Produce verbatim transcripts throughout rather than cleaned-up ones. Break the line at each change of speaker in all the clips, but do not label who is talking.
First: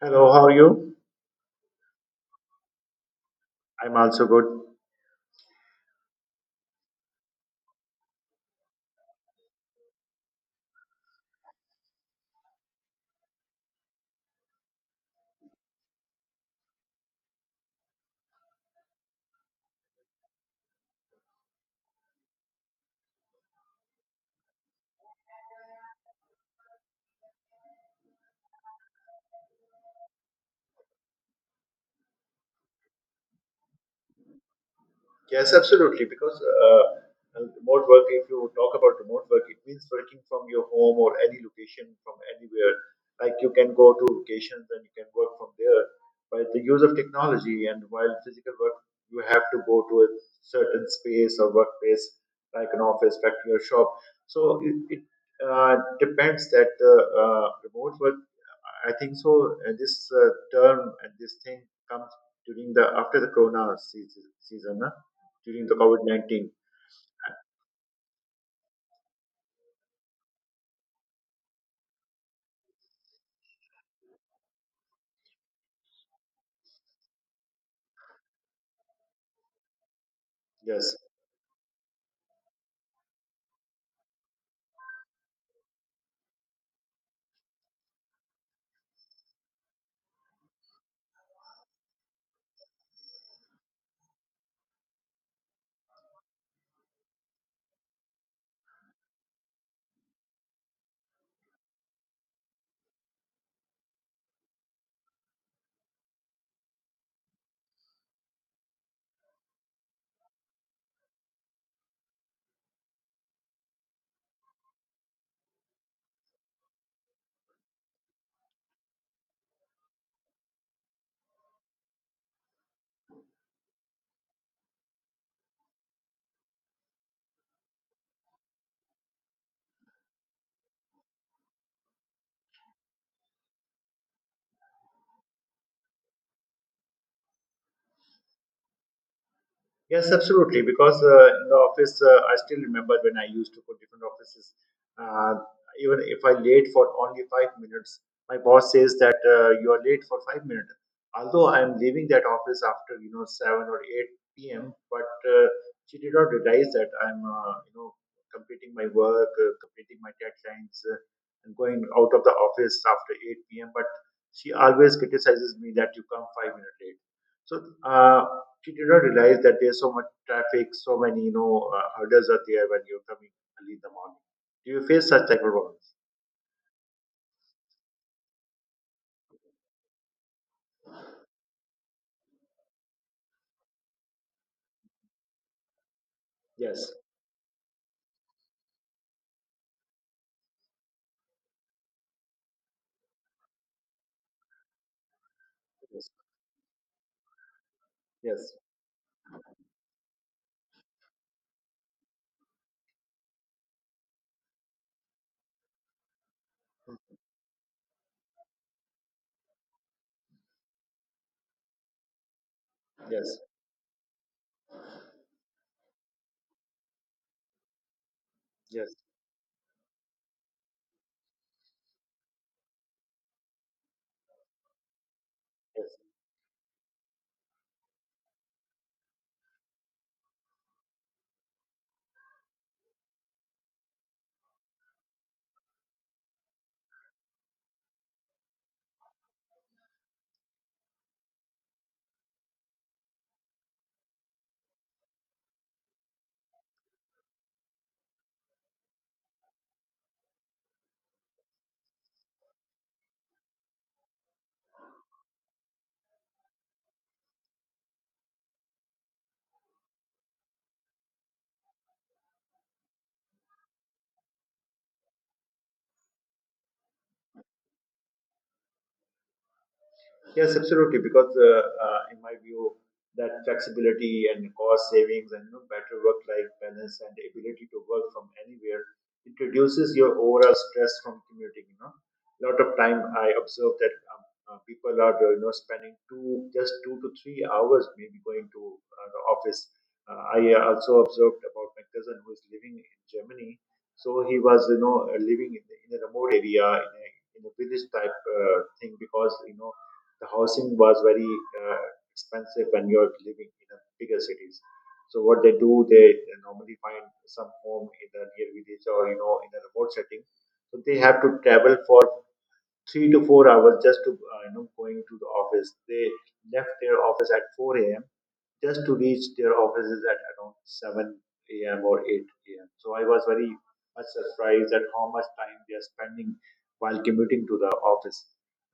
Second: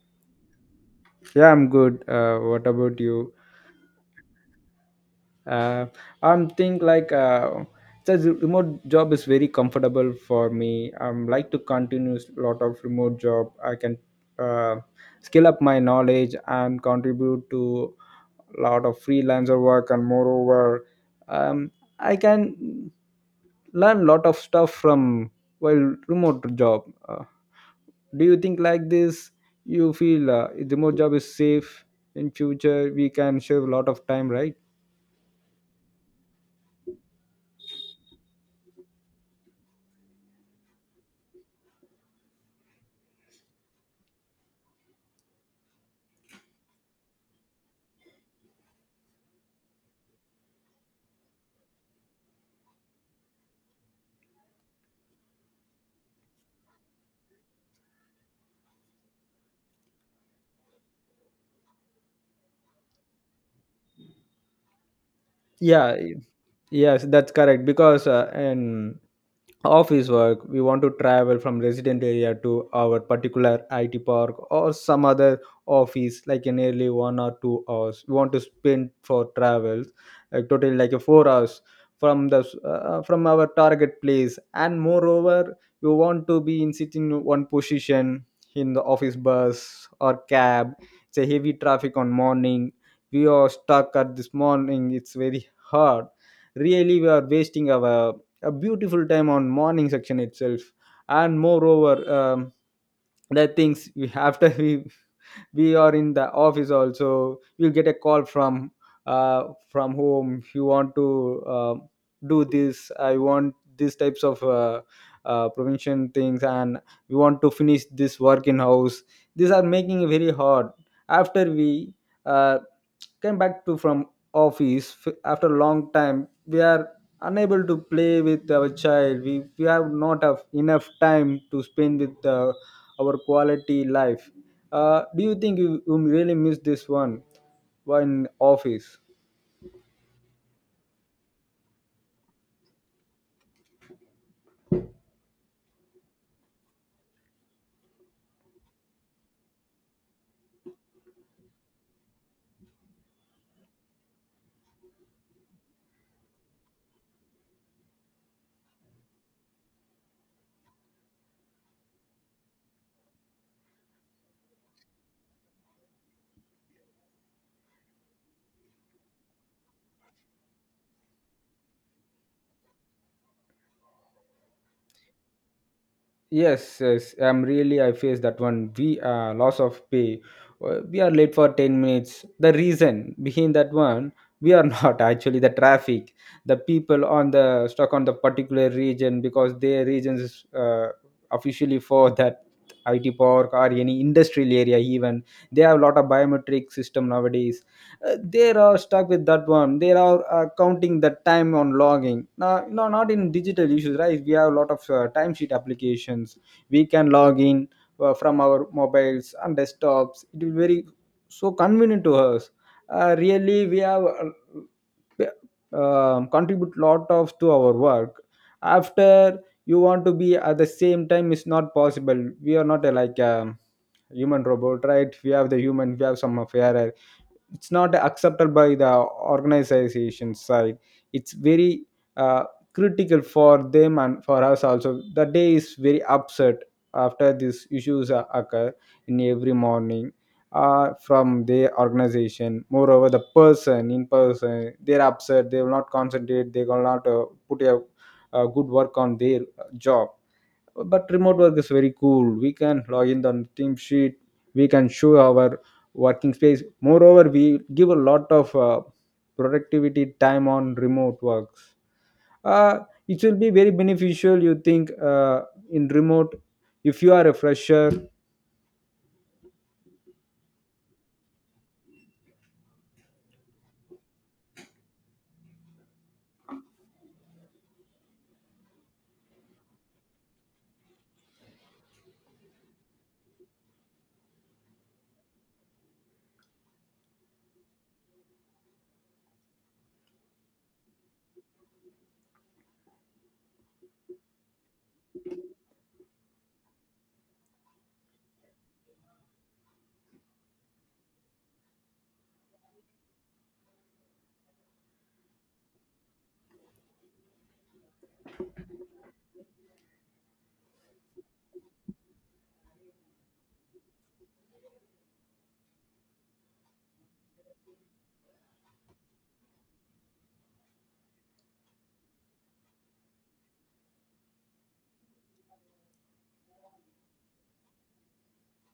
Hello, how are you?
Yeah, I'm good. Uh, what about you?
I'm also good.
Uh, I'm think like uh, says remote job is very comfortable for me. I'm like to continue a lot of remote job. I can uh, scale up my knowledge and contribute to a lot of freelancer work and moreover, um, I can learn lot of stuff from while remote job. Uh, do you think like this you feel uh, remote job is safe in future we can save a lot of time, right?
Yes, absolutely. Because uh, uh, remote work, if you talk about remote work, it means working from your home or any location from anywhere. Like you can go to locations and you can work from there. By the use of technology and while physical work, you have to go to a certain space or workplace, like an office, factory, or shop. So it, it uh, depends that the uh, remote work I think so. Uh, this uh, term and this thing comes during the after the Corona season, season uh, during the
Yeah.
COVID nineteen.
Yes, that's correct. Because uh, in office work, we want to travel from resident area to our particular I T park or some other office, like in nearly one or two hours. We want to spend for travels, like totally like
Yes.
a four hours from the uh, uh, from our target place. And moreover, we want to be in sitting in one position in the office bus or cab. It's a heavy traffic on morning. We are stuck at this morning. It's very hard, really we are wasting our a beautiful time on morning section itself, and moreover um, the things we after we we are in the office also you'll get a call from uh, from home you want to uh, do this, I want these types of uh, uh, prevention things and we want to finish this work in house. These are making it very hard after we uh, came back to from office f- after a long time we are unable to play with our child. We, we have not have enough time to spend with uh, our quality life. Uh, do you think you, you really miss this one in office?
Yes, absolutely. Because uh, in the office, uh, I still remember when I used to go different offices. Uh, Even if I late for only five minutes, my boss says that uh, you are late for five minutes. Although I am leaving that office after you know seven or eight p m, but uh, she did not realize that I'm uh, you know completing my work, uh, completing my deadlines, uh, and going out of the office after eight p m. But she always criticizes me that you come five minutes late. So uh, she did not realize that there's so much traffic, so many you know uh, hurdles are there when you're coming early in the morning. Do you face such type of problems?
Yes, yes, I'm really I face that one. We uh, loss of pay. Uh, We are late for ten minutes. The reason behind that one, we are not actually the traffic. The
Yes,
people on the stuck on the particular region because their region is uh, officially for that I T park or any industrial area even. They have a lot of
yes,
biometric system nowadays. Uh, they
yes,
are stuck with that one. They are uh, counting the time on logging now. No, not in digital issues, right? We have a lot of uh, timesheet applications. We can log in uh, from our mobiles and desktops. It is very so convenient to us. Uh,
yes,
really we have uh, um, contribute lot of to our work
yes,
after you want to be at the same time is not possible. We are not a, like a human robot, right? We have the
yes.
human, we have some of error. It's not accepted by the organization side. It's very uh, critical for them and for us also. The day is very upset after these issues are- occur in every morning uh, from their organization. Moreover, the person in person they're upset, they will not concentrate, they will not uh, put a, a good work on their uh, job. But remote work is very cool. We can log in on team sheet, we can show our working space. Moreover, we give a lot of uh, productivity time on remote works. uh, it will be very beneficial. You think uh, in remote if you are a fresher?
Yes, absolutely. Because uh, uh, in my view, that flexibility and cost savings and you know, better work-life balance and the ability to work from anywhere, it reduces your overall stress from commuting. You know, a lot of time I observe that um, uh, people are uh, you know spending two just two to three hours maybe going to uh, the office. Uh, I uh, also observed about my cousin who is living in Germany. So he was you know uh, living in, the, in a remote area in a, in a village type uh, thing because you know the housing was very uh, expensive when you're living in the bigger cities. So what they do, they normally find some home in the near village or you know in a remote setting. So they have to travel for three to four hours just to uh, you know going to the office. They left their office at four a m just to reach their offices at around seven a m or eight a m. So I was very much surprised at how much time they are spending while commuting to the office.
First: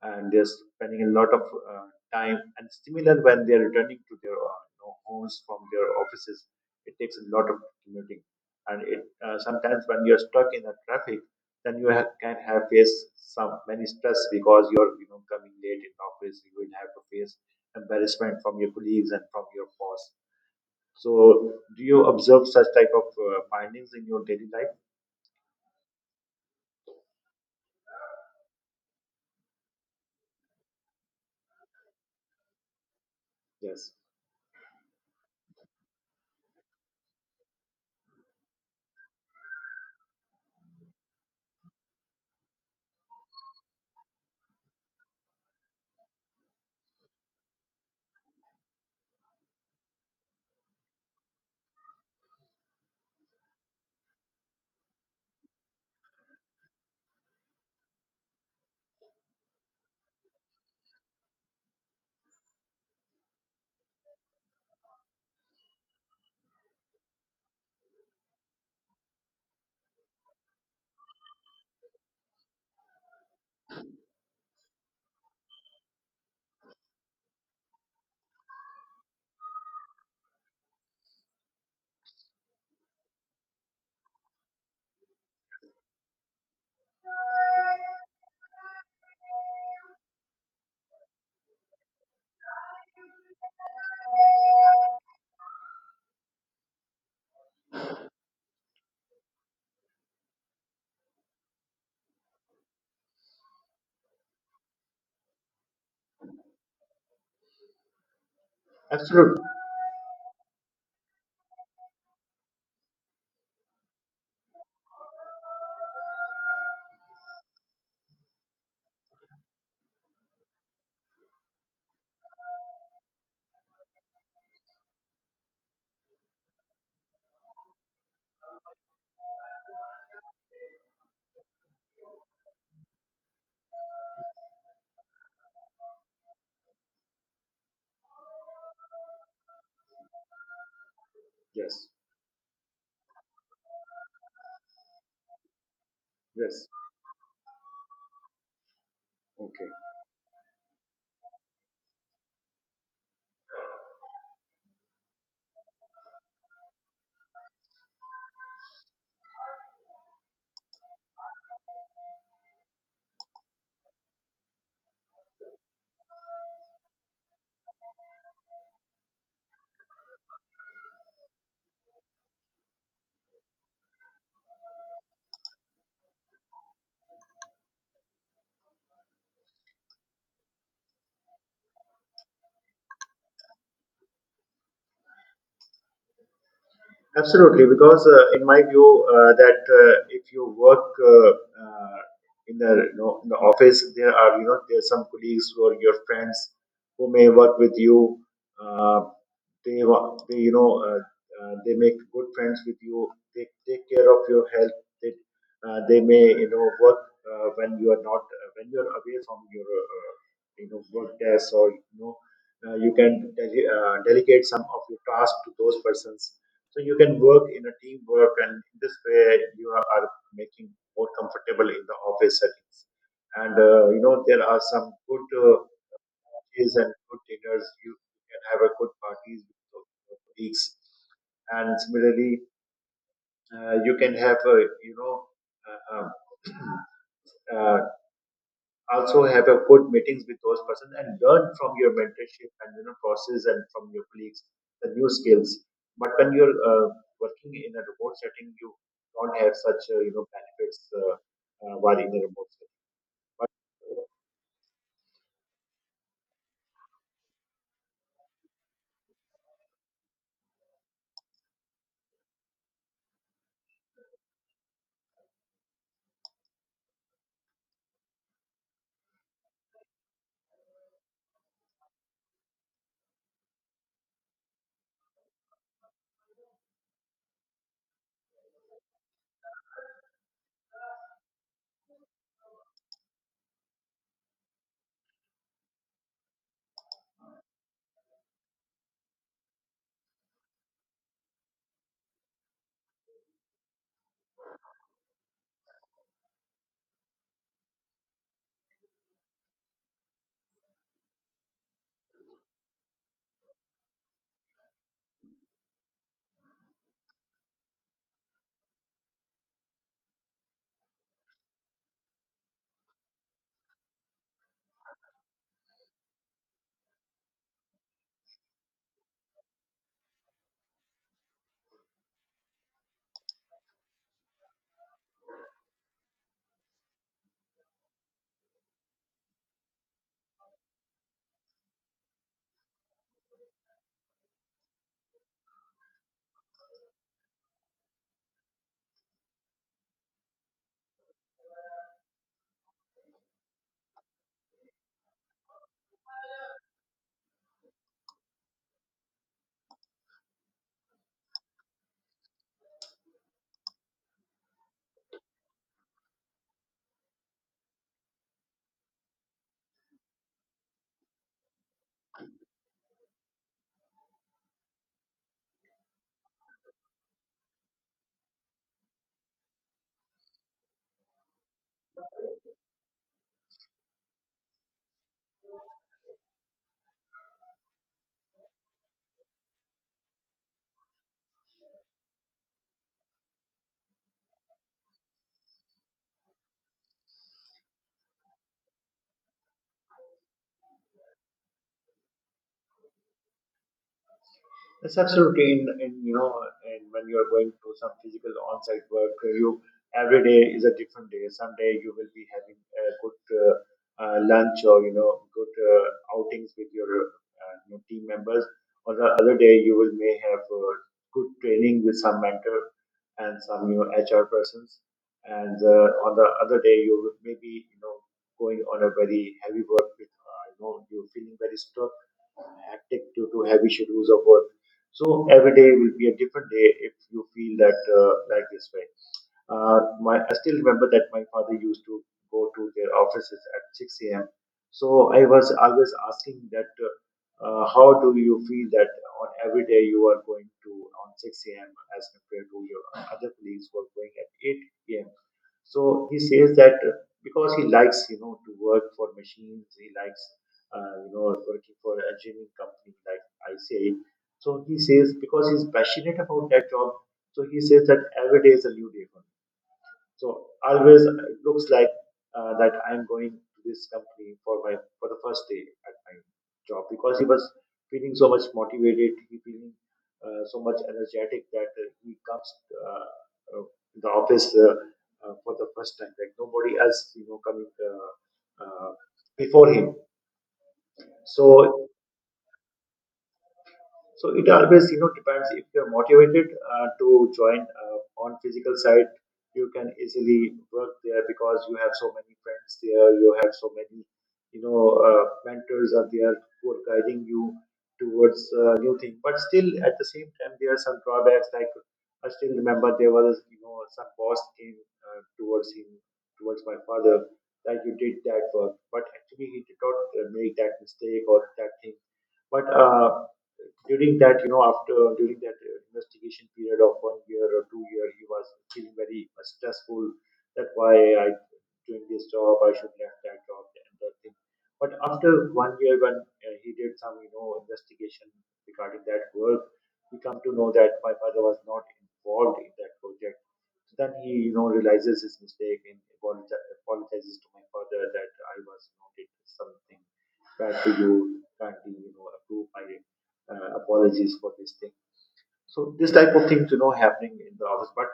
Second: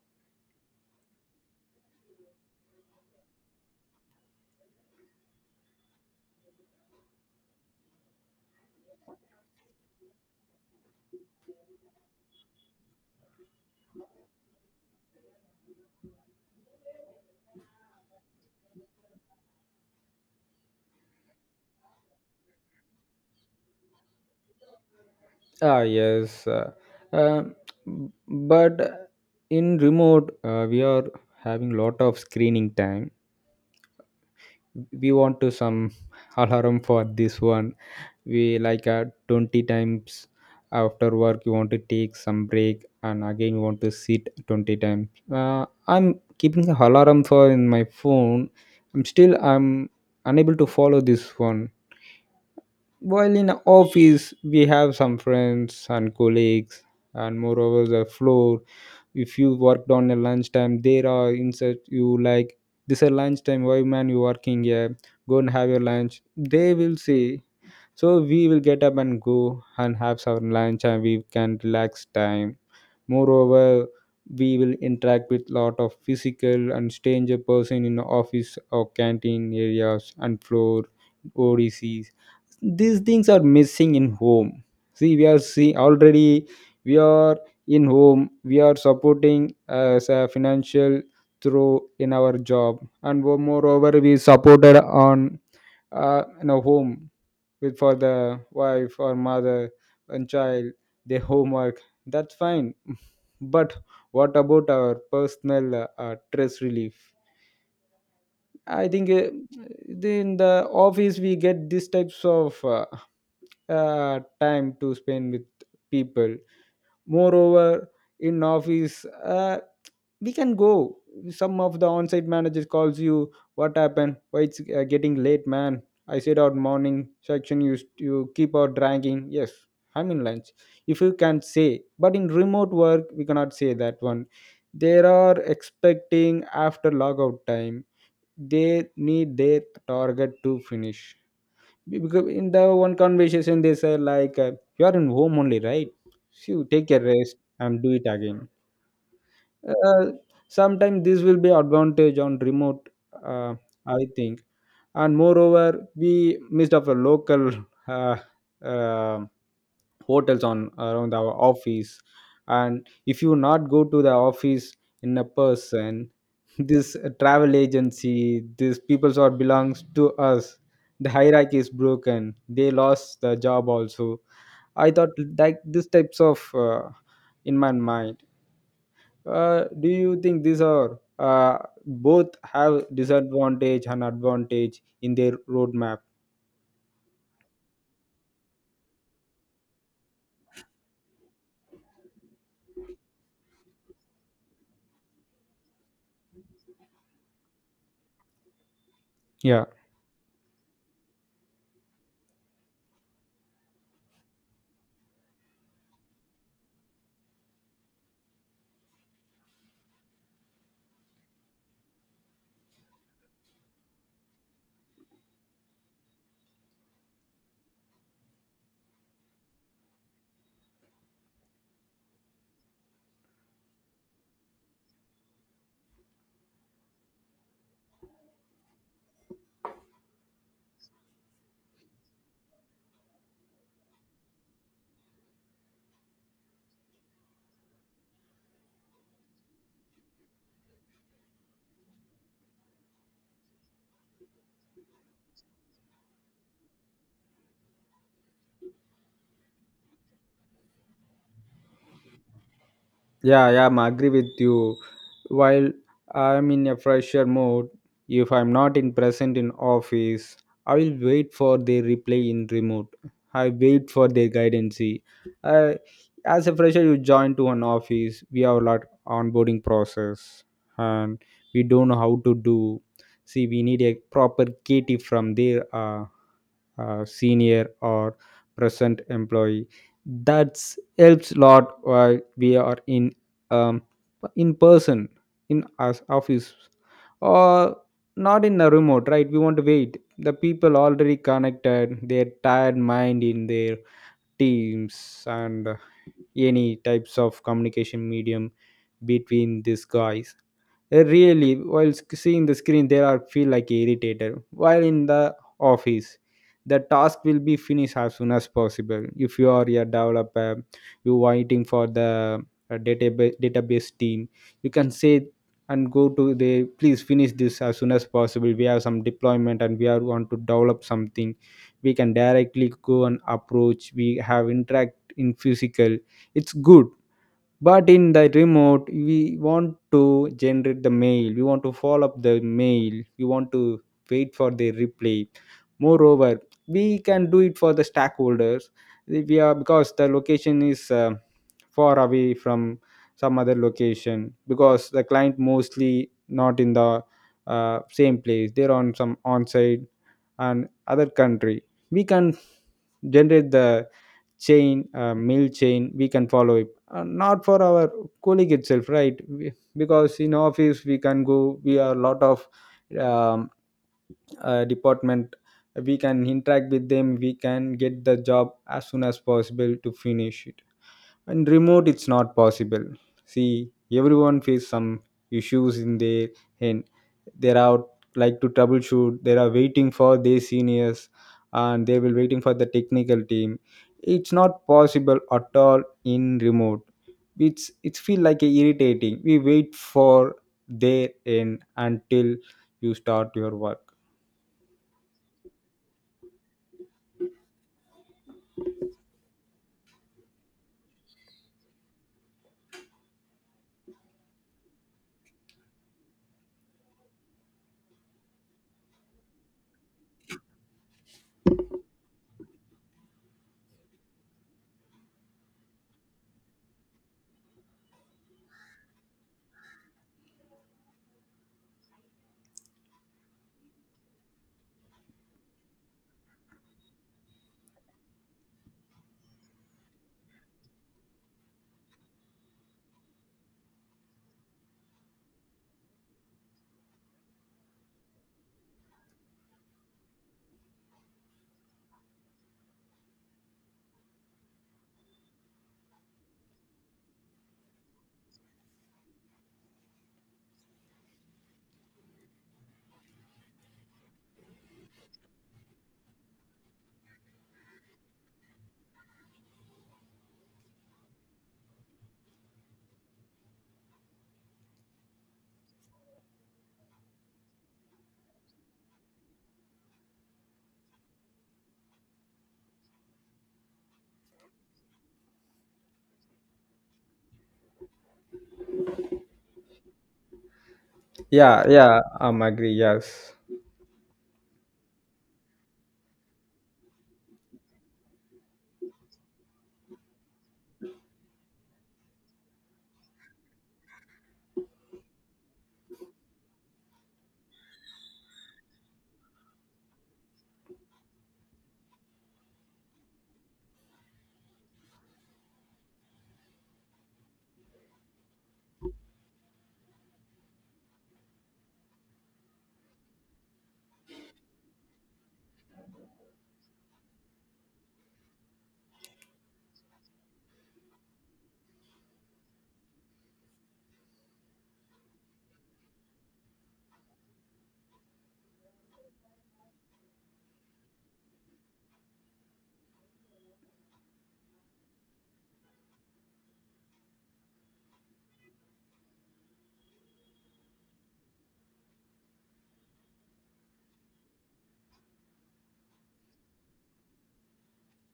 And they're spending a lot of uh, time. And similar when they're returning to their uh, you know, homes from their offices, it takes a lot of commuting. And it uh, sometimes when you're stuck in the traffic, then you ha- can have face some many stress because you're you know coming late in office. You will have to face embarrassment from your colleagues and from your boss. So, do you observe such type of uh, findings in your daily life?
ah Yes. uh, um, b- but in remote uh, we are having lot of screening time.
Yes.
We want to some alarm for this one. We like uh, twenty times after work you want to take some break and again you want to sit twenty times. uh, I'm keeping a alarm for in my phone. I'm still i'm unable to follow this one. While in office we have some friends and colleagues, and moreover the floor, if you worked on a lunchtime there are insert you like, this is lunchtime, why man you working here, go and have your lunch, they will say. So we will get up and go and have some lunch and we can relax time. Moreover, we will interact with lot of physical and stranger person in office or canteen areas and floor O D Ms. These things are missing in home. See, we are see already we are in home. We are supporting as a financial through in our job, and wo- moreover we supported on uh, in a home with for the wife or mother and child, their homework. That's fine. But what about our personal uh, uh, stress relief? I think uh,
Absolutely.
in the office we get these types of uh, uh, time to spend with people. Moreover, in office uh, we can go, some of the on-site managers calls you, what happened, why it's uh, getting late man, I said out morning section you you keep out dragging, yes I'm in lunch, if you can say. But in remote work we cannot say that one. They are expecting after logout time they need their target to finish.
Yes.
Be- because in the one conversation they say like uh, you are in home only, right? So you
Yes.
take a rest and do it again.
Okay.
uh, Sometimes this will be advantage on remote. uh, I think. And moreover we missed up the local uh, uh, hotels on around our office, and if you not go to the office in a person this travel agency, these peoples are belongs to us, the hierarchy is broken, they lost the job also. I thought like these types of uh, in my mind. Uh, do you think these are uh, both have disadvantage and advantage in their roadmap?
Absolutely, because uh, in my view, uh, that uh, if you work uh, uh, in the you know, in the office, there are you know there are some colleagues who are your friends who may work with you. Uh,
Yeah.
they wa- they you know uh, uh, they make good friends with you. They take care of your health. They uh, they may you know work uh, when you are not uh, when you are away from your uh, you know work desk or you know uh, you can dele- uh, delegate some of your tasks to those persons so you can work in a teamwork, and in this way you are are making more comfortable in the office settings. And uh, you know there are some good uh, lunches and good dinners. You can have a good parties with your your colleagues, and similarly, uh, you can have a you know uh, uh, uh, also have a good meetings with those persons and learn from your mentorship and you know process and from your colleagues the new skills but when you're uh, working in a remote setting you don't have such uh, you know benefits uh, uh, while in a remote setting but
Yeah, yeah, I'm agree with you. While I'm in a fresher mode, if I'm not in present in office, I will wait for their reply in remote. I wait for their guidance. Uh, as a fresher, you join to an office. We have a lot onboarding process, and we don't know how to do. See, we need a proper K T from there. Uh, uh, senior or present employee, that's helps a lot while we are in um, in person in us office or not in a remote, right? We want to wait. The people already connected their tired mind in their teams and any types of communication medium between these guys. Uh, really while sc- seeing the screen there are feel like irritated. While in the office, the task will be finished as soon as possible. If you are a developer, you waiting for the uh, database database team, you can say and go to the please finish this as soon as possible, we have some deployment and we are want to develop something, we can directly go and approach, we have interact in physical, it's good. But in the remote we want to generate the mail, we want to follow up the mail, we want to wait for the replay. Moreover, we can do it for the stakeholders. We are because the location is uh, far away from some other location, because the client mostly not in the uh, same place, they're on some on-site and other country. We can generate the chain uh, meal chain, we can follow it uh, not for our colleague itself, right? We- because in office we can go, we are lot of um, uh, department, we can interact with them, we can get the job as soon as possible to finish it. And remote it's not possible. See, everyone face some issues in their hand, they're out like to troubleshoot, they are waiting for their seniors, and they will waiting for the technical team. It's not possible at all in remote. It's it's feel like a irritating, we wait for their end until you start your work.
It's absolutely in, in you know, and when you are going to some physical on-site work, uh, you every day is a different day. Someday you will be having a good uh, uh, lunch or you know good uh, outings with your uh, you know, team members, On the other day you will may have uh, good training with some mentor and some you know H R persons, and uh, on the other day you will maybe you know going on a very heavy work with uh, you know you're feeling very stuck, hectic due to heavy schedules of work so every day will be a different day if you feel that uh, like this way. Uh, my I still remember that my father used to go to their offices at six a m. So I was always asking that uh, uh, how do you feel that on every day you are going to on six a m as compared to your other colleagues who are going at eight a m. So he says that uh, because he likes, you know, to work for machines, he likes, uh, you know, working for a engineering company like I C A. So he says, because he's passionate about that job, so he says that every day is a new day for me. So always it looks like uh, that I'm going to this company for my for the first day at my job because he was feeling so much motivated, he feeling uh, so much energetic that uh, he comes uh, uh, to the office uh, uh, for the first time, like nobody else, you know, coming uh, uh, before him.
Yeah,
So
yeah, I'm agree, yes.
So it always, you know, depends if you're motivated uh, to join uh, on physical side, you can easily work there because you have so many friends there, you have so many, you know, uh, mentors are there who are guiding you towards uh, new thing. But still, at the same time, there are some drawbacks. Like I still remember there was, you know, some boss came uh, towards him, towards my father, that you did that work, but actually he did not uh, make that mistake or that thing. But uh, during that, you know, after during that uh, investigation period of one year or two year, he was feeling very uh, stressful. That why I doing this job, I should left that job and that thing. But after one year, when uh, he did some, you know, investigation regarding that work, we come to know that my father was not involved in that project. So then he, you know, realizes his mistake and apologi- apologizes to my father that I was, you know, did something bad to you, kindly, you know, approve my uh, apologies for this thing. So this type of things, you know, happening in the office, but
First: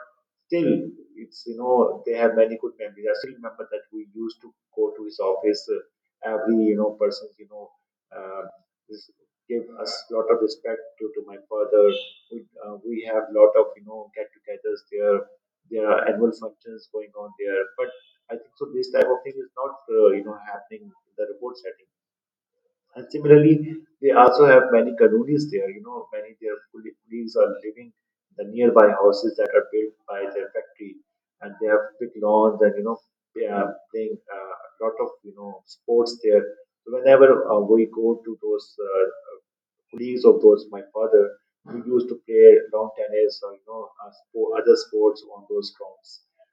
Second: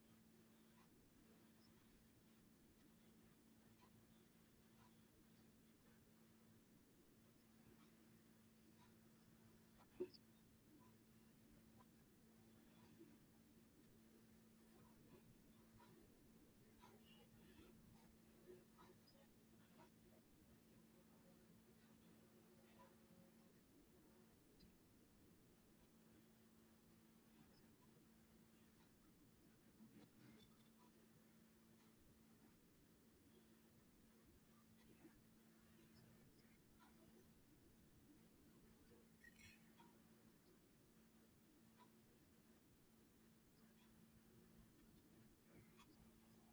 still, it's you know, they have many good memories. I still remember that we used to go to his office. Uh, every you know person, you know, uh, this give us lot of respect due to my father. We uh, we have lot of you know get-togethers there. There are annual functions going on there, but I think so. This type of thing is not uh, you know happening in the remote setting. And similarly, they also have many colonies there. You know, many their col- colleagues are living in the nearby houses that are built by their factory, and they have big lawns, and you know, they are playing uh, a lot of you know sports there. So whenever uh, we go to those uh, colleagues of those, my father, we used to play long tennis or you know uh, spo- other sports on those grounds.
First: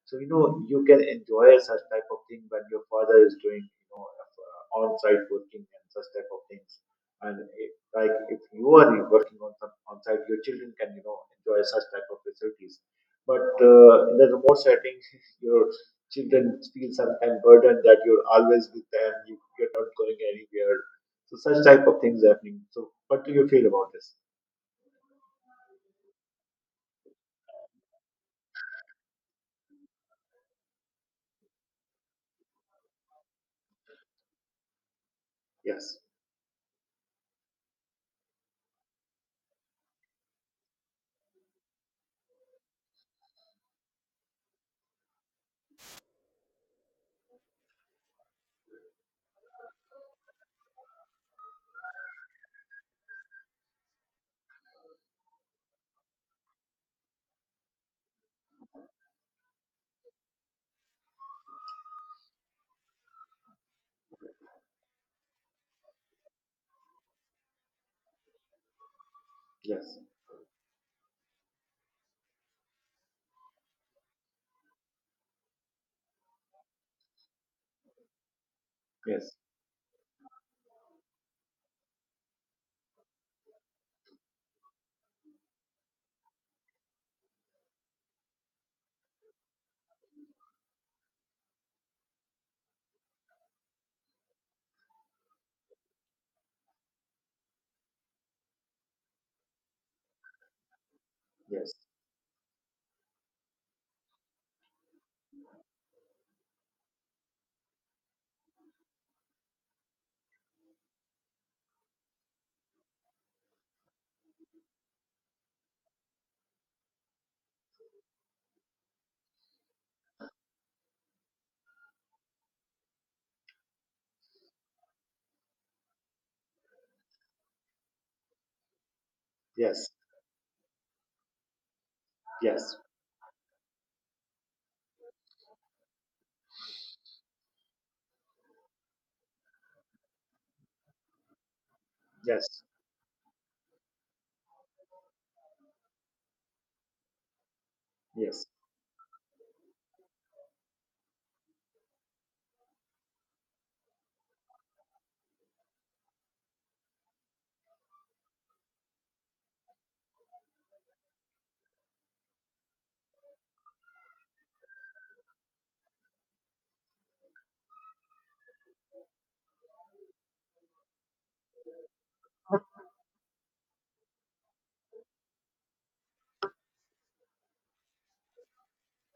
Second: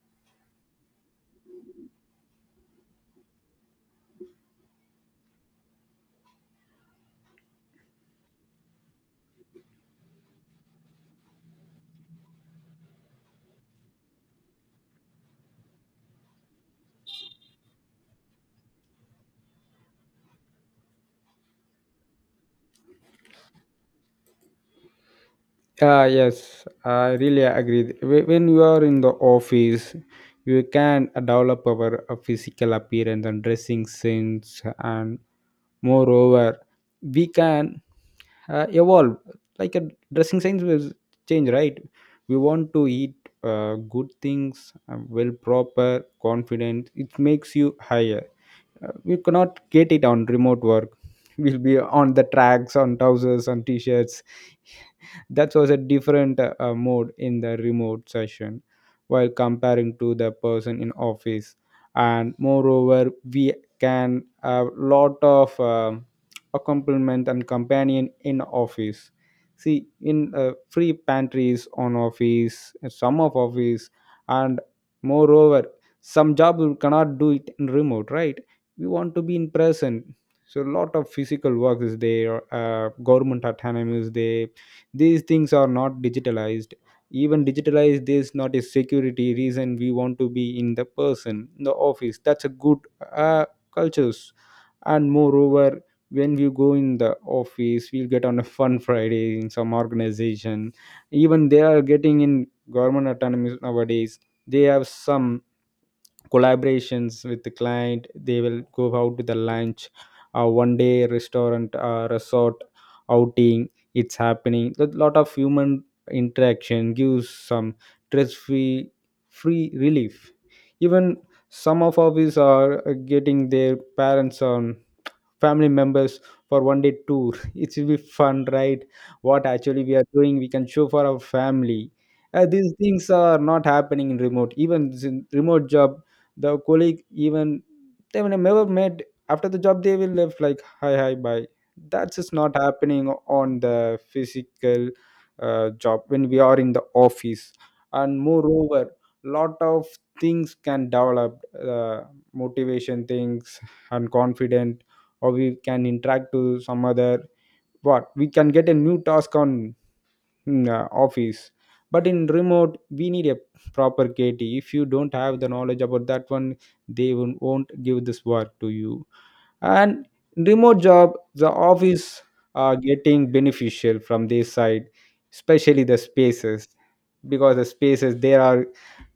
So you know you can enjoy such type of thing when your father is doing you know uh, on-site working and such type of things. And if, like if you are working on some on-site, your children can you know enjoy such type of facilities. But uh, in the remote setting, your children feel some kind of burden that you're always with them. You, you're not going anywhere. So such type of things happening. So what do you feel about this?
Yeah, yes, I really agree. Wh- When you are in the office, you can develop our uh, physical appearance and dressing sense, and
Yes.
moreover, we can uh, evolve. Like a dressing sense will change, right? We want to eat uh, good things, uh, well proper, confident. It makes you higher. Uh, we cannot get it on remote work. We'll be on the tracks, on trousers, on t-shirts. That was a different uh, uh, mode in the remote session while comparing to the person in office. And moreover, we can have lot of um accompaniment and companion in office, see
Yes.
in uh, free pantries on office, uh, some of office. And moreover, some job we cannot do it in remote, right? We want to
Yes.
be in person. So a lot of physical work is there, uh, government autonomy is there. These things are not digitalized. Even digitalized, this not a security reason, we want to be in the person in the office. That's a good uh, cultures. And moreover, when we go in the office we'll get on a fun Friday in some organization. Even they
Yes.
are getting in government autonomy nowadays. They have some collaborations with the client. They will go out to the lunch, uh, one day restaurant, uh, resort, outing. It's happening. A lot of human interaction gives some stress free, free relief. Even some of our is are uh, getting their parents on, family members, for one day tour. It will be fun, right? What actually
Yes.
we are doing, we can show for our family. Uh, these
Yes.
things are not happening in remote, even this in remote job. The colleague, even, they will never met. After the job they will left, like hi hi bye. That's just not
Yes.
happening on the physical uh, job when we are in the office. And
Yes.
moreover, lot of things can develop, uh, motivation things and confidence. Or we can interact to some other, what we can get a new task on in, uh, office. But in remote we need a proper kt. If you don't have the knowledge about that one, they won't won't give this work to you. And remote job, the office are getting beneficial from this side, especially the spaces. Because the spaces, they are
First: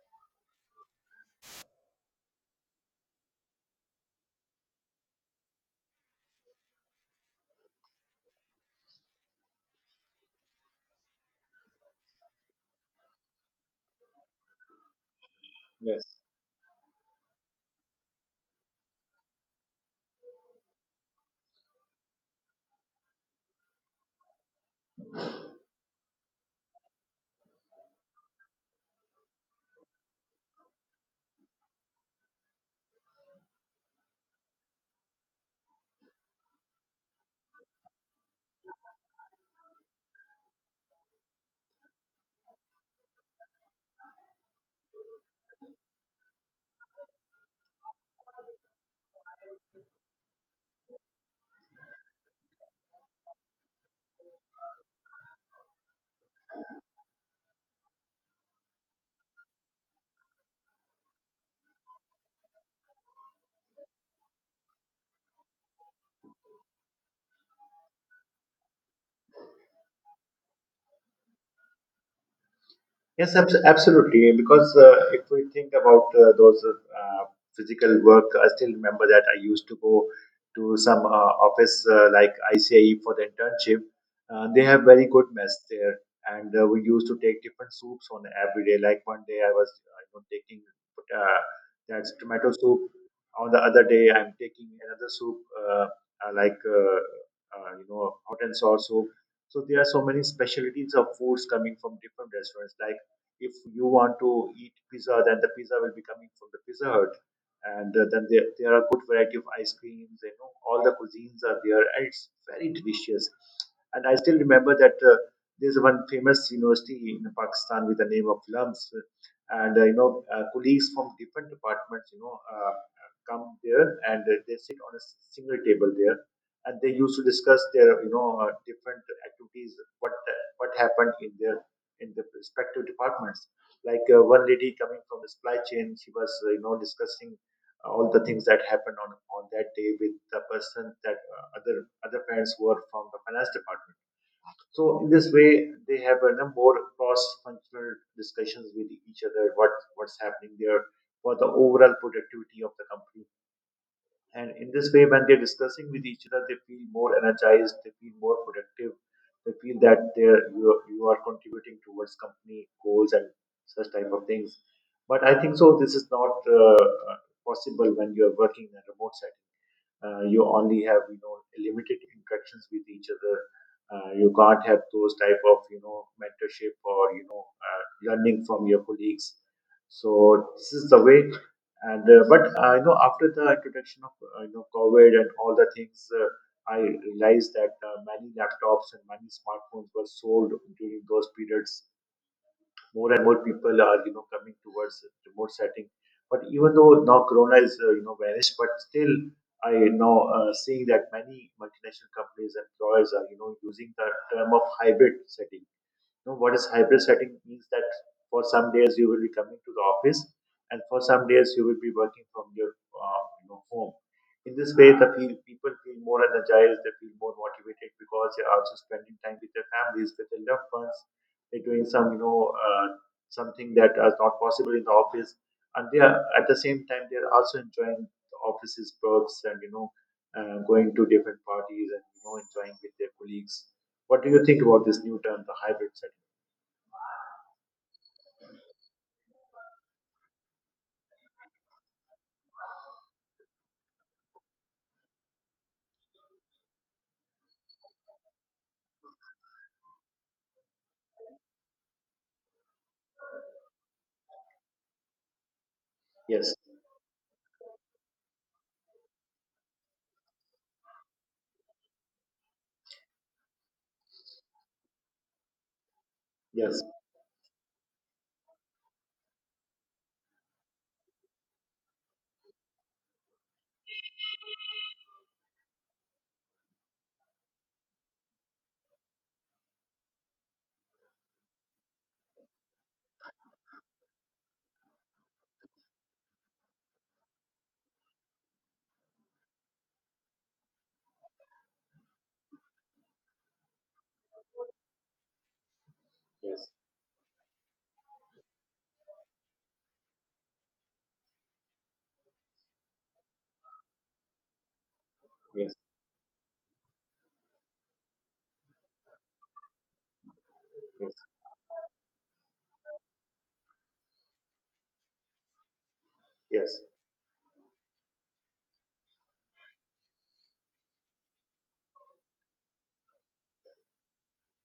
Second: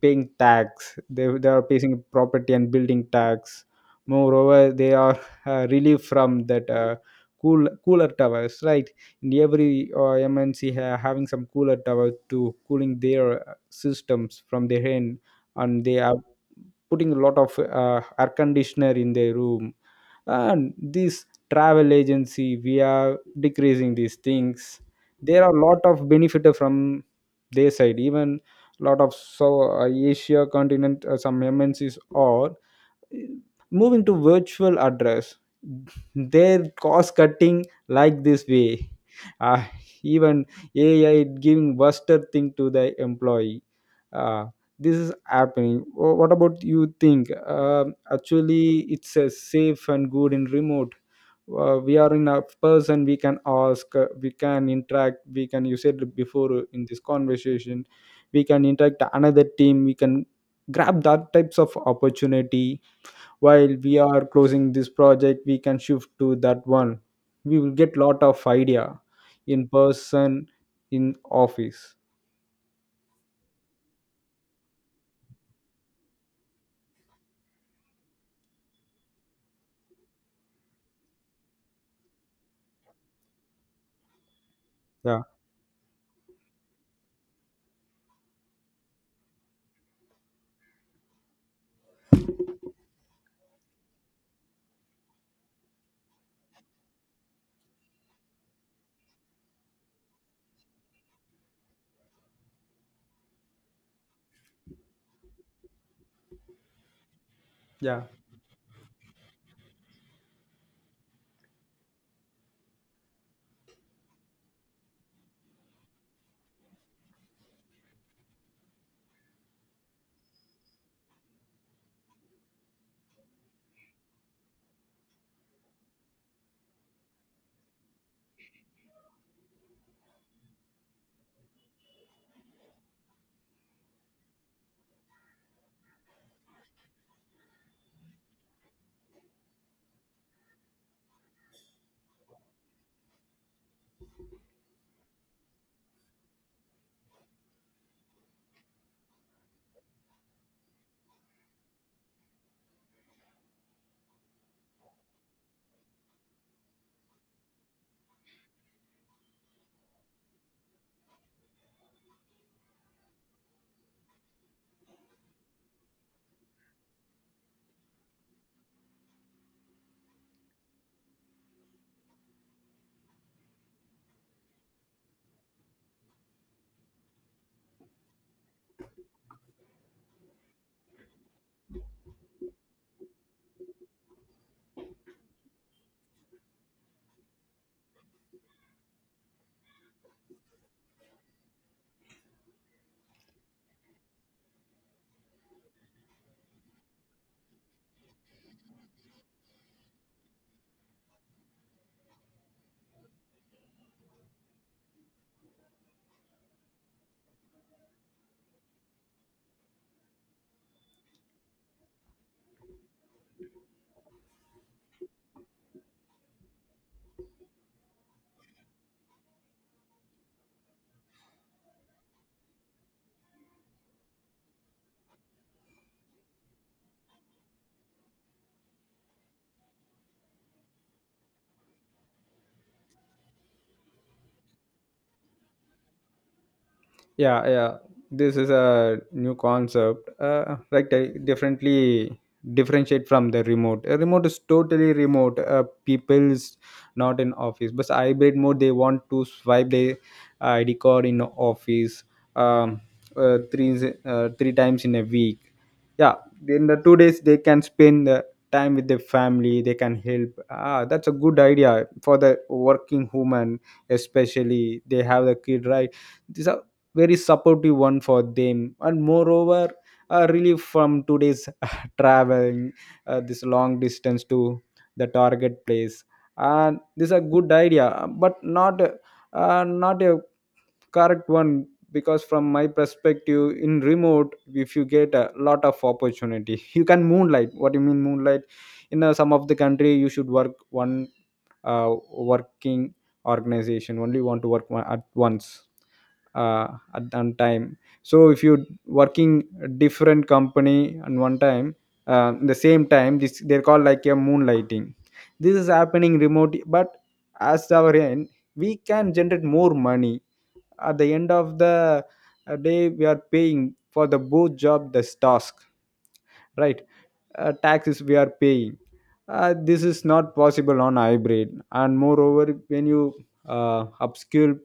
paying tax. They, they are paying property and building tax. Moreover, they are uh, relieved from that uh, cool cooler towers, right? In every uh, M N C ha- having some cooler tower to cooling their uh, systems from their end. And they
Yes
are putting a lot of uh, air conditioner in their room. And this travel agency, we are decreasing these things. There are a lot of benefit from their side. Even lot of so uh, Asia continent, uh, some M N C s are moving to virtual address, their cost cutting like this way. uh, Even A I giving buster thing to the employee. uh, this is happening. Wh- what about you think? Um actually, it's a safe and good in remote. Uh, we are in a person, we can ask, uh, we can interact, we can, you said before uh, in this conversation, we can interact another team, we can grab that types of opportunity. While we are closing this project, we can shift to that one. We will get lot of idea, in person, in office.
Yes, abs- absolutely. Because uh, if we think about uh, those uh, physical work, I still remember that I used to go to some uh, office uh, like I C I E for the internship. Uh, they have very
Yeah,
good mess there, and uh, we used to take different soups on every day. Like one day I was uh, you know, taking uh, that's tomato soup. On the other day, I'm taking another soup uh, uh, like uh, uh, you know, hot and sour soup. So there are so many specialties of foods coming from different restaurants. Like if you want to eat pizza, then the pizza will be coming from the Pizza Hut. And
yeah,
uh, then there, there are good variety of ice creams. You know, all the cuisines are there, and it's very delicious. And I still remember that uh, there's one famous university in Pakistan with the name of LUMS, and uh, you know, uh, colleagues from different departments, you know, uh, come there and uh, they sit on a s- single table there, and they used to discuss their, you know, uh, different activities, what what happened in their in the respective departments. Like uh, one lady coming from the supply chain, she was uh, you know discussing uh, all the things that happened on, on that day with the person that uh, other other parents were from the finance department. So in this way, they have a more cross-functional discussions with each other. What what's happening there for the overall productivity of the company, and in this way, when they're discussing with each other, they feel more energized, they feel more productive, they feel that they're, you, are- you are contributing towards company goals and such type of things. But I think so, this is not uh, possible when you are working in a remote setting. Uh, you only have, you know, limited interactions with each other. Uh, you can't have those type of, you know, mentorship or you know uh, learning from your colleagues. So this is the way. And uh, but uh, you know, after the introduction of uh, you know, COVID and all the things, uh, I realized that uh, many laptops and many smartphones were sold during those periods. More and more people are, you know, coming towards remote setting. But even though now Corona is uh, you know, vanished, but still I now uh, seeing that many multinational companies and employers are, you know, using the term of hybrid setting. Know what is hybrid setting means that for some days you will be coming to the office, and for some days you will be working from your uh, you know, home. In this way, the feel, people feel more energized, they feel more motivated, because they are also spending time with their families, with their loved ones. They're doing some you know uh, something that is not possible in the office. And they are, at the same time, they are also enjoying the office's perks, and you know uh, going to different parties and, you know, enjoying with their colleagues. What do you think about this new term, the hybrid setting?
yeah, yeah, this is a new concept. Uh, like di- differently, differentiate from the remote. A remote is totally remote, uh, people's not in office. But hybrid mode, they want to swipe their I D card in office um, uh, three uh, three times in a week. Yeah.
Yes,
In the two days they can spend the time with their family, they can help. Ah, that's a good idea for the working woman, especially they have a kid, right? These
yes,
very supportive one for them. And moreover, uh, relief from today's traveling, uh, this long distance to the target place. And this is a good idea, but not uh, not a correct one, because from my perspective, in remote if you get a lot of opportunity, you can moonlight. What do you mean moonlight? In uh, some of the country, you should work one, uh, working organization only want to work one- at once, uh,
yes,
at one time. So if you working different company and one time, uh, the same time, this they're called like a moonlighting. This is
yes,
happening remote. But as our end, we can generate more money. At the
yes,
end of the uh, day, we are paying for the both job, this task, right?
yes,
Uh, taxes we are paying. Uh, this is not possible on hybrid. And moreover, when you uh, upskill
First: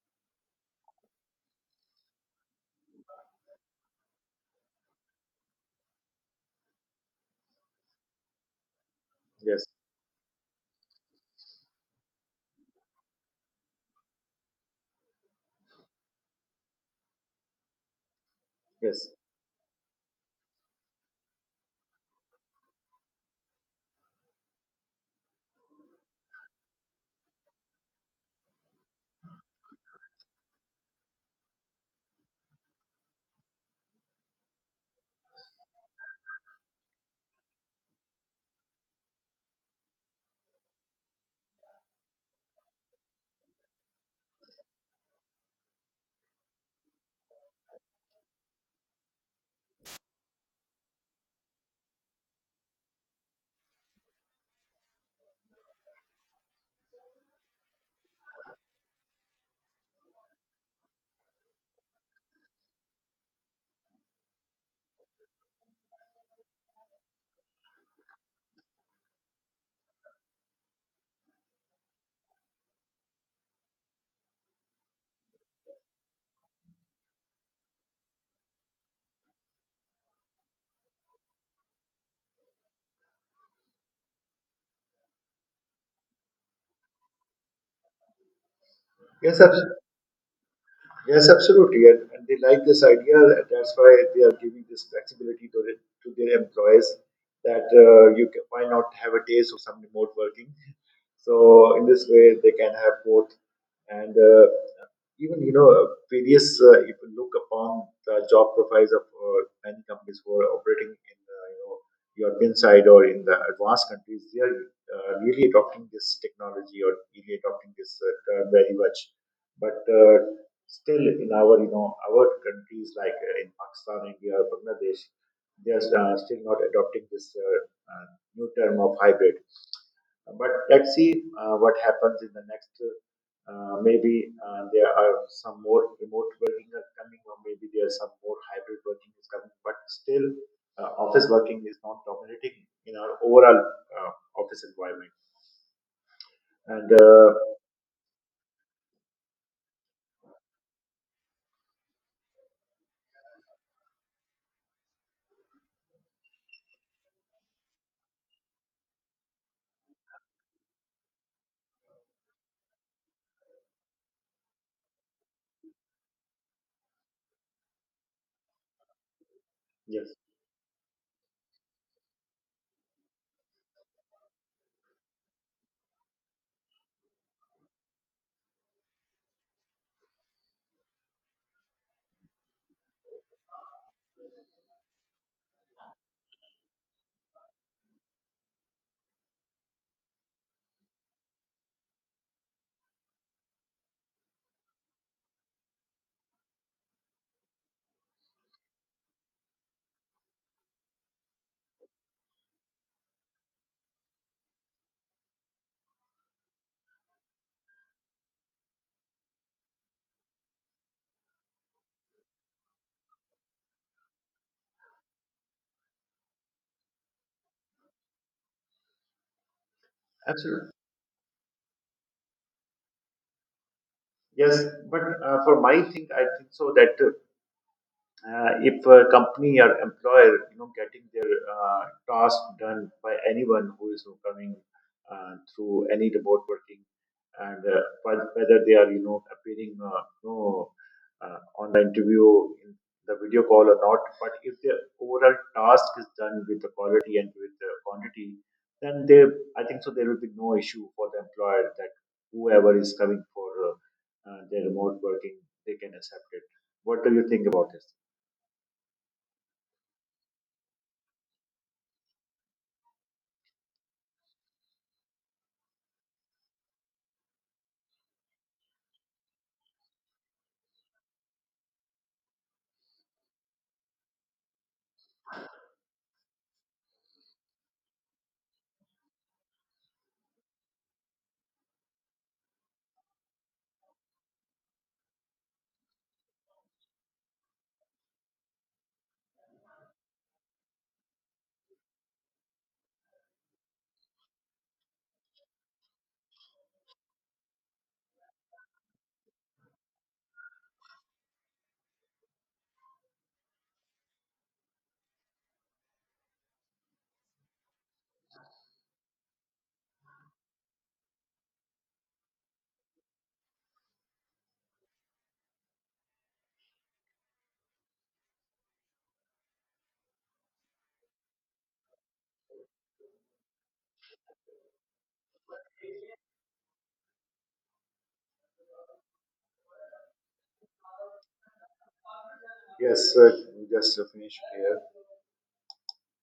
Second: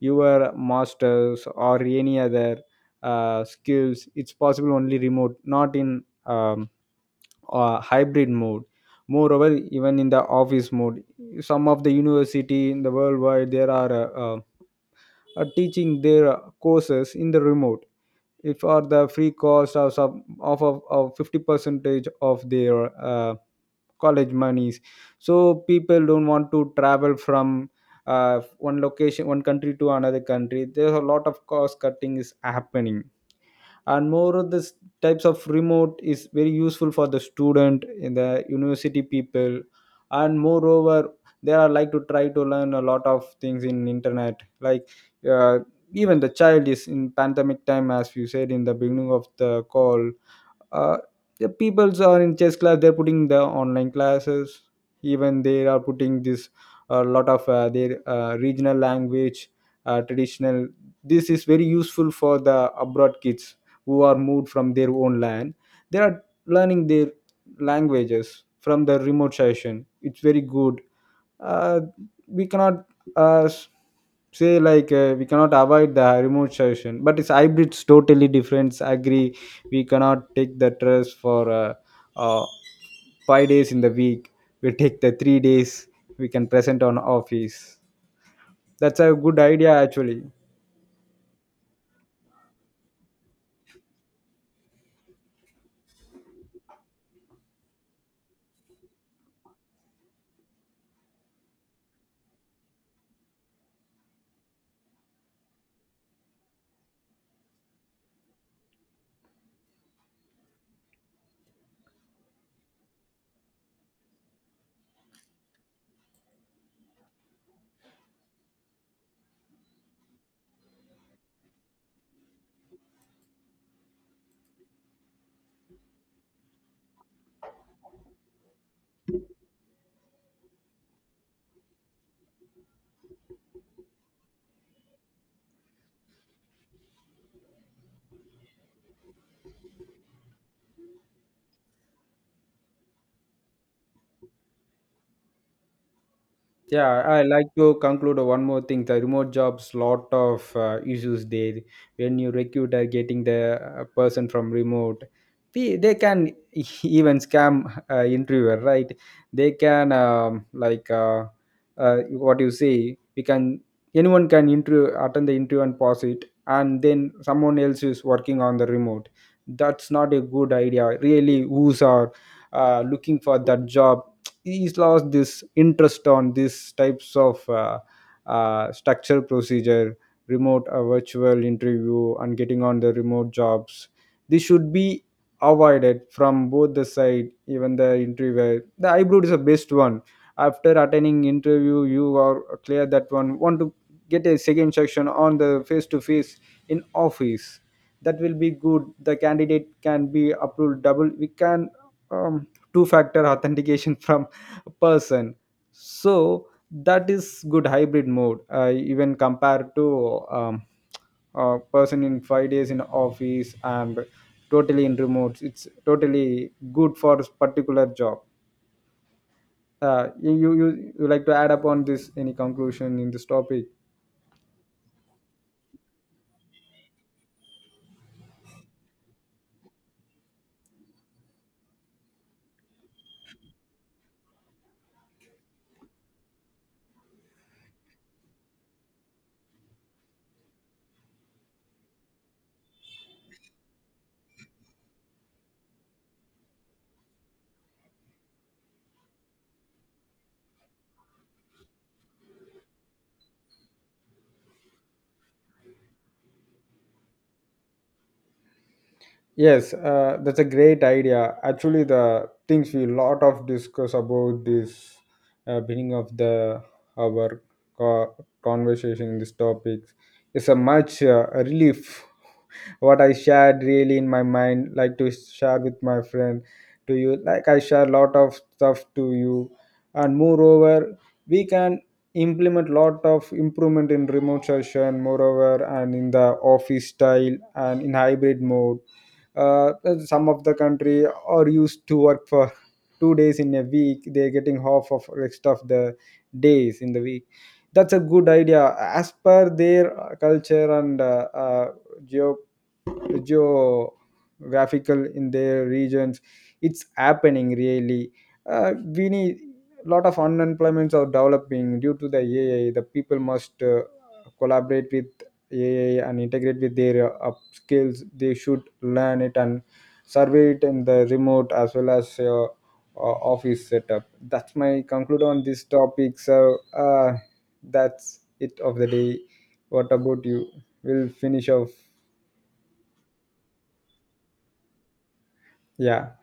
your masters or any other uh, skills, it's possible only remote, not in um, uh, hybrid mode. Moreover,
yes,
even in the office mode, some of the university in the worldwide, there are uh, uh, are teaching their courses in the remote, if are the
yes,
free cost of some of, of, of fifty percentage of their uh, college monies. So people don't want to travel from uh, one location, one country to another country. There's a lot of cost cutting is happening. And moreover, this types of remote is very useful for the student in the university people. And moreover, they are like to try to learn a lot of things in internet, like uh, even the child is in pandemic time, as you said in the beginning of the call. uh, the peoples are in chess class, they're putting the online classes. Even they are putting this, a lot of uh, their uh, regional language, uh, traditional. This is very useful for the abroad kids who are moved from their own land. They are learning their languages from the remote session. It's very good. uh, we cannot uh, s- say, like uh, we cannot avoid the remote session. But it's hybrids totally different, agree? We cannot take the trust for uh, uh, five days in the week. We take the three days, we can present on office. That's a good
yes,
idea
abs-
actually.
yes, absolutely. And, and they like this idea, and that's why they are giving this flexibility to, the, to their employees, that uh, you can, why not have a days of some remote working. So in this way, they can have both. And uh, even, you know, various uh, if you look upon the job profiles of uh, many companies who are operating in uh, you know, European side or in the advanced countries, they are uh, really adopting this technology or really adopting this uh, term very much. But uh, still, in our, you know, our countries like uh, in Pakistan, India, or Bangladesh, they are uh, still not adopting this uh, uh, new term of hybrid. But let's see uh, what happens in the next. Uh, maybe uh, there are some more remote working are coming, or maybe there are some more hybrid working is coming. But still, uh, office working is not dominating in our overall uh, office environment. And
Yeah, I
uh,
like to conclude one more thing. The remote jobs, lot of uh, issues there. When you recruit, are getting the uh, person from remote, they, they can even scam uh, interviewer, right? They can um, like uh, uh, what you say. We can, anyone can interview, attend the interview and pause it, and then someone else is working on the remote. That's not
yes,
a good idea. Really, who's are uh, looking for that job, he's lost this interest on these types of uh, uh, structure procedure, remote uh, virtual interview, and getting on the remote jobs. This should be avoided from both the side, even the interviewer. The hybrid is the best one. After attending interview, you are clear that one want to get a second section on the face to face in office. That will be good. The candidate can be approved double, we can um, two factor authentication from person. So that is good hybrid mode, uh, even compared to um, a person in five days in office and totally in remotes. It's totally good for this particular job. Uh, you, you you
absolutely.
you like to add up on this, any conclusion in this topic?
Yes, but uh, for my thing, I think so that uh, uh, if a company or employer, you know, getting their uh, task done by anyone who is coming uh, through any remote working, and uh, whe- whether they are, you know, appearing uh, you know, uh, on the interview in the video call or not, but if the overall task is done with the quality and with the quantity, then they, I think so, there will be no issue for the employer that whoever is coming for uh, uh, their remote working, they can accept it. What do you think about this?
Yes, uh, that's a great idea. Actually, the things we lot of discuss about this uh, beginning of the our co- conversation in this topic is a much uh, relief. What I shared really in my mind, like to share with my friend, to you, like I share lot of stuff to you. And moreover, we can implement lot of improvement in remote session, moreover, and in the office style and in hybrid mode. uh, some of the country are used to work for two days in a week, they're getting half of rest of the days in the week. That's a good idea as per their uh, culture and uh, uh, geo geographical in their regions. It's happening really. uh, we need, a lot of unemployments are developing due to the A I. The people must uh, collaborate with A I and integrate with their uh, up skills. They should learn it and survey it in the remote as well as uh, uh, office setup. That's my conclude on this topic. So uh, that's it of the day. What about you? We'll finish off.
Yes, sir. We just uh, finished here.
Yeah.